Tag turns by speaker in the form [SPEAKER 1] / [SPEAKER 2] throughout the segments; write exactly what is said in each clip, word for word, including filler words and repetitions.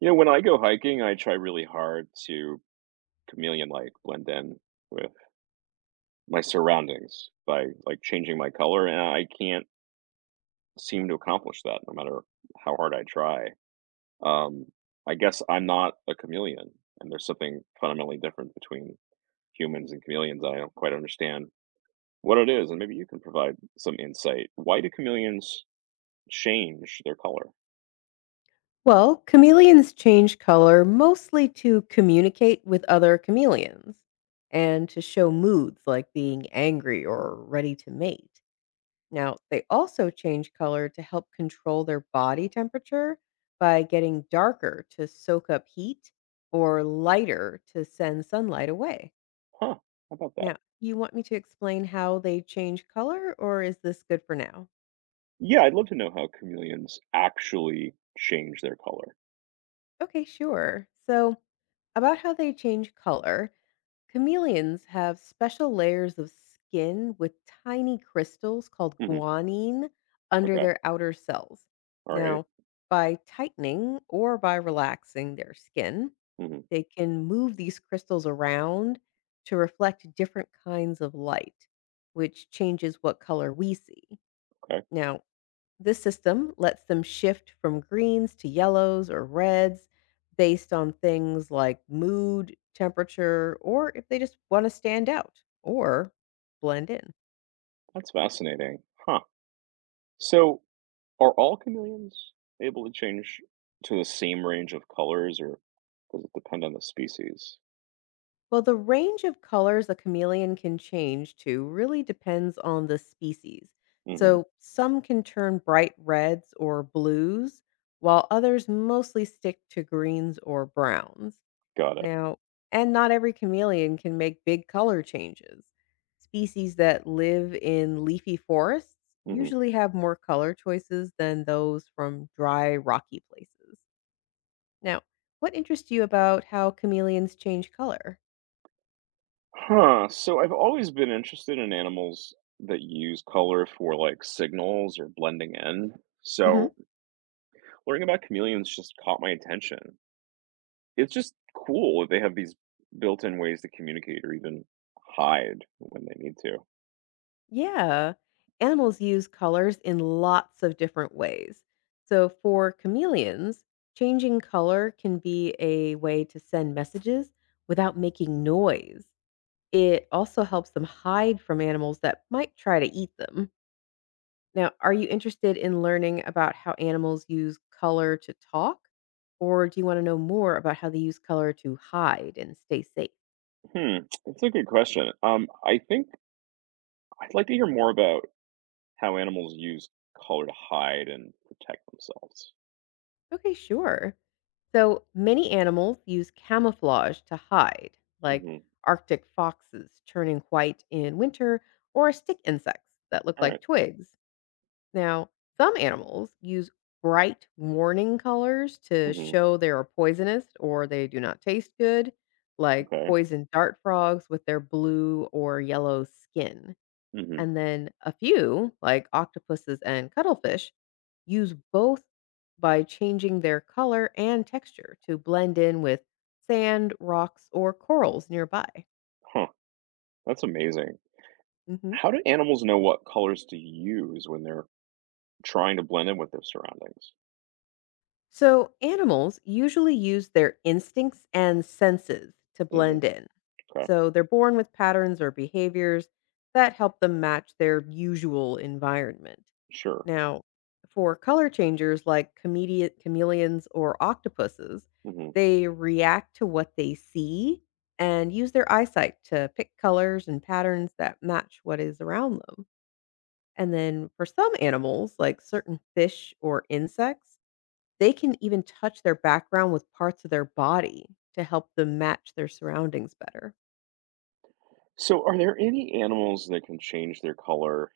[SPEAKER 1] You know, when I go hiking, I try really hard to chameleon-like blend in with my surroundings by, like, changing my color, and I can't seem to accomplish that no matter how hard I try. Um, I guess I'm not a chameleon, and there's something fundamentally different between humans and chameleons. I don't quite understand what it is, and maybe you can provide some insight. Why do chameleons change their color?
[SPEAKER 2] Well, chameleons change color mostly to communicate with other chameleons and to show moods like being angry or ready to mate. Now, they also change color to help control their body temperature by getting darker to soak up heat or lighter to send sunlight away.
[SPEAKER 1] Huh, how about that?
[SPEAKER 2] Now, you want me to explain how they change color, or is this good for now?
[SPEAKER 1] Yeah, I'd love to know how chameleons actually change their color.
[SPEAKER 2] Okay, sure. So, about how they change color, chameleons have special layers of skin with tiny crystals called
[SPEAKER 1] Mhm.
[SPEAKER 2] guanine under
[SPEAKER 1] Okay.
[SPEAKER 2] their outer cells.
[SPEAKER 1] All right.
[SPEAKER 2] Now, by tightening or by relaxing their skin,
[SPEAKER 1] Mhm.
[SPEAKER 2] they can move these crystals around to reflect different kinds of light, which changes what color we see.
[SPEAKER 1] Okay.
[SPEAKER 2] Now, this system lets them shift from greens to yellows or reds based on things like mood, temperature, or if they just want to stand out or blend in.
[SPEAKER 1] That's fascinating. Huh. So, are all chameleons able to change to the same range of colors, or does it depend on the species?
[SPEAKER 2] Well, the range of colors a chameleon can change to really depends on the species.
[SPEAKER 1] Hmm.
[SPEAKER 2] So some can turn bright reds or blues, while others mostly stick to greens or browns.
[SPEAKER 1] Got it.
[SPEAKER 2] Now, and not every chameleon can make big color changes. Species that live in leafy forests
[SPEAKER 1] Hmm.
[SPEAKER 2] usually have more color choices than those from dry, rocky places. Now, what interests you about how chameleons change color?
[SPEAKER 1] Huh. So, I've always been interested in animals that use color for like signals or blending in.
[SPEAKER 2] Hmm.
[SPEAKER 1] So, learning about chameleons just caught my attention. It's just cool that they have these built-in ways to communicate or even hide when they need to.
[SPEAKER 2] Yeah, animals use colors in lots of different ways. So, for chameleons, changing color can be a way to send messages without making noise. It also helps them hide from animals that might try to eat them. Now, are you interested in learning about how animals use color to talk? Or do you want to know more about how they use color to hide and stay safe?
[SPEAKER 1] Hmm, that's a good question. Um, I think I'd like to hear more about how animals use color to hide and protect themselves.
[SPEAKER 2] Okay, sure. So many animals use camouflage to hide, like
[SPEAKER 1] Mm-hmm.
[SPEAKER 2] Arctic foxes turning white in winter or stick insects that look
[SPEAKER 1] All
[SPEAKER 2] like
[SPEAKER 1] right.
[SPEAKER 2] twigs. Now, some animals use bright warning colors to
[SPEAKER 1] Mm-hmm.
[SPEAKER 2] show they are poisonous or they do not taste good, like
[SPEAKER 1] Okay.
[SPEAKER 2] poison dart frogs with their blue or yellow skin.
[SPEAKER 1] Mm-hmm.
[SPEAKER 2] And then a few, like octopuses and cuttlefish, use both by changing their color and texture to blend in with sand, rocks, or corals nearby.
[SPEAKER 1] Huh. That's amazing.
[SPEAKER 2] Mhm.
[SPEAKER 1] How do animals know what colors to use when they're trying to blend in with their surroundings?
[SPEAKER 2] So, animals usually use their instincts and senses to
[SPEAKER 1] Mm-hmm.
[SPEAKER 2] blend in.
[SPEAKER 1] Okay.
[SPEAKER 2] So, they're born with patterns or behaviors that help them match their usual environment.
[SPEAKER 1] Sure.
[SPEAKER 2] Now, for color changers like chamele- chameleons or octopuses,
[SPEAKER 1] Mm-hmm.
[SPEAKER 2] they react to what they see and use their eyesight to pick colors and patterns that match what is around them. And then for some animals, like certain fish or insects, they can even touch their background with parts of their body to help them match their surroundings better.
[SPEAKER 1] So, are there any animals that can change their color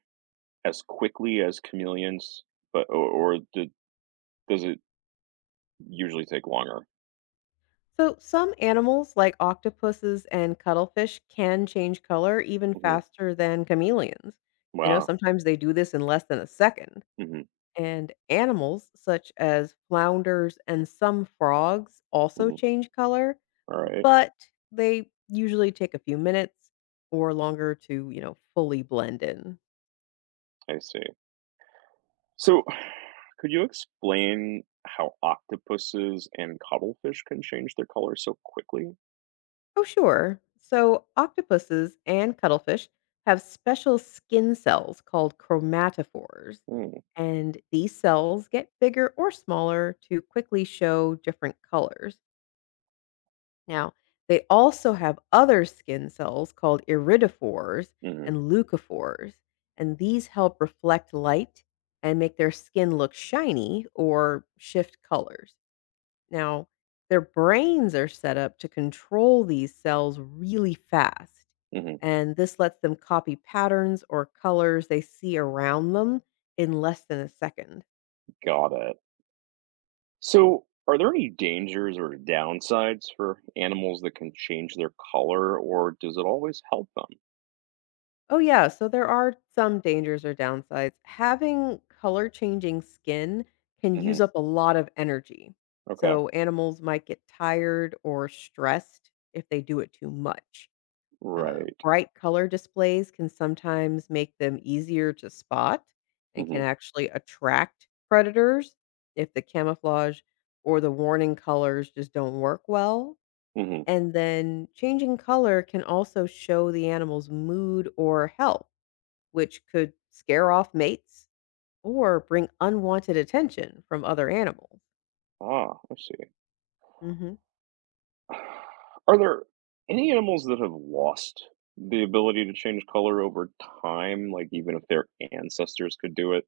[SPEAKER 1] as quickly as chameleons, but or, or do, does it usually take longer?
[SPEAKER 2] So, some animals like octopuses and cuttlefish can change color even
[SPEAKER 1] Mm-hmm.
[SPEAKER 2] faster than chameleons. You know,
[SPEAKER 1] Wow.
[SPEAKER 2] sometimes they do this in less than a second.
[SPEAKER 1] Mm-hmm.
[SPEAKER 2] And animals such as flounders and some frogs also
[SPEAKER 1] Mm-hmm.
[SPEAKER 2] change color,
[SPEAKER 1] All right.
[SPEAKER 2] but they usually take a few minutes or longer to, you know, fully blend in.
[SPEAKER 1] I see. So, could you explain how octopuses and cuttlefish can change their color so quickly?
[SPEAKER 2] Oh, sure. So, octopuses and cuttlefish have special skin cells called chromatophores.
[SPEAKER 1] Mm.
[SPEAKER 2] And these cells get bigger or smaller to quickly show different colors. Now, they also have other skin cells called iridophores
[SPEAKER 1] Hmm.
[SPEAKER 2] and leucophores. And these help reflect light and make their skin look shiny or shift colors. Now, their brains are set up to control these cells really fast,
[SPEAKER 1] Hmm.
[SPEAKER 2] and this lets them copy patterns or colors they see around them in less than a second.
[SPEAKER 1] Got it. So, are there any dangers or downsides for animals that can change their color, or does it always help them?
[SPEAKER 2] Oh, yeah, so there are some dangers or downsides. Having color changing skin can
[SPEAKER 1] Hmm.
[SPEAKER 2] use up a lot of energy.
[SPEAKER 1] Okay,
[SPEAKER 2] So, animals might get tired or stressed if they do it too much. Uh,
[SPEAKER 1] right.
[SPEAKER 2] bright color displays can sometimes make them easier to spot and can
[SPEAKER 1] Hmm.
[SPEAKER 2] actually attract predators if the camouflage or the warning colors just don't work well.
[SPEAKER 1] Hmm.
[SPEAKER 2] And then changing color can also show the animal's mood or health, which could scare off mates or bring unwanted attention from other animals.
[SPEAKER 1] Ah, I see.
[SPEAKER 2] Mhm.
[SPEAKER 1] Are there any animals that have lost the ability to change color over time, like even if their ancestors could do it?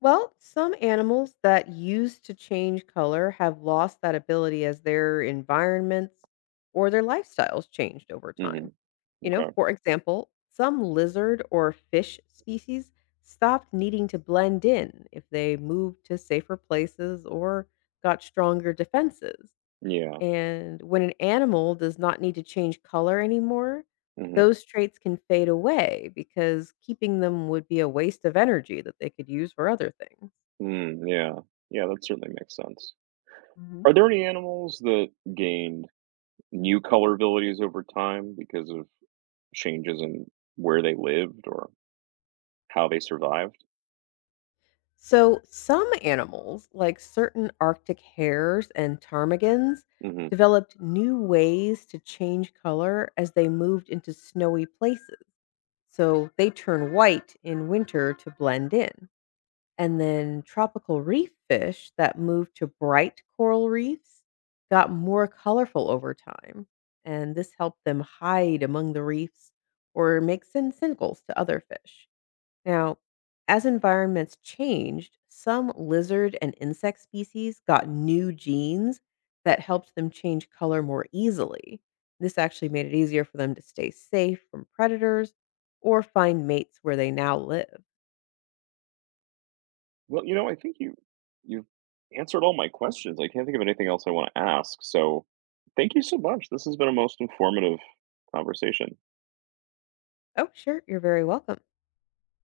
[SPEAKER 2] Well, some animals that used to change color have lost that ability as their environments or their lifestyles changed over
[SPEAKER 1] Hmm.
[SPEAKER 2] time. You know,
[SPEAKER 1] Okay.
[SPEAKER 2] for example, some lizard or fish species stopped needing to blend in if they moved to safer places or got stronger defenses.
[SPEAKER 1] Yeah.
[SPEAKER 2] And when an animal does not need to change color anymore,
[SPEAKER 1] Hmm.
[SPEAKER 2] those traits can fade away because keeping them would be a waste of energy that they could use for other things.
[SPEAKER 1] Mm, yeah. Yeah, that certainly makes sense.
[SPEAKER 2] Hmm.
[SPEAKER 1] Are there any animals that gained new color abilities over time because of changes in where they lived or how they survived?
[SPEAKER 2] So, some animals, like certain Arctic hares and ptarmigans,
[SPEAKER 1] Mm-hmm.
[SPEAKER 2] developed new ways to change color as they moved into snowy places. So, they turn white in winter to blend in. And then tropical reef fish that moved to bright coral reefs got more colorful over time, and this helped them hide among the reefs or make sin- signals to other fish. Now, as environments changed, some lizard and insect species got new genes that helped them change color more easily. This actually made it easier for them to stay safe from predators or find mates where they now live.
[SPEAKER 1] Well, you know, I think you you've answered all my questions. I can't think of anything else I want to ask. So, thank you so much. This has been a most informative conversation.
[SPEAKER 2] Oh, sure, you're very welcome.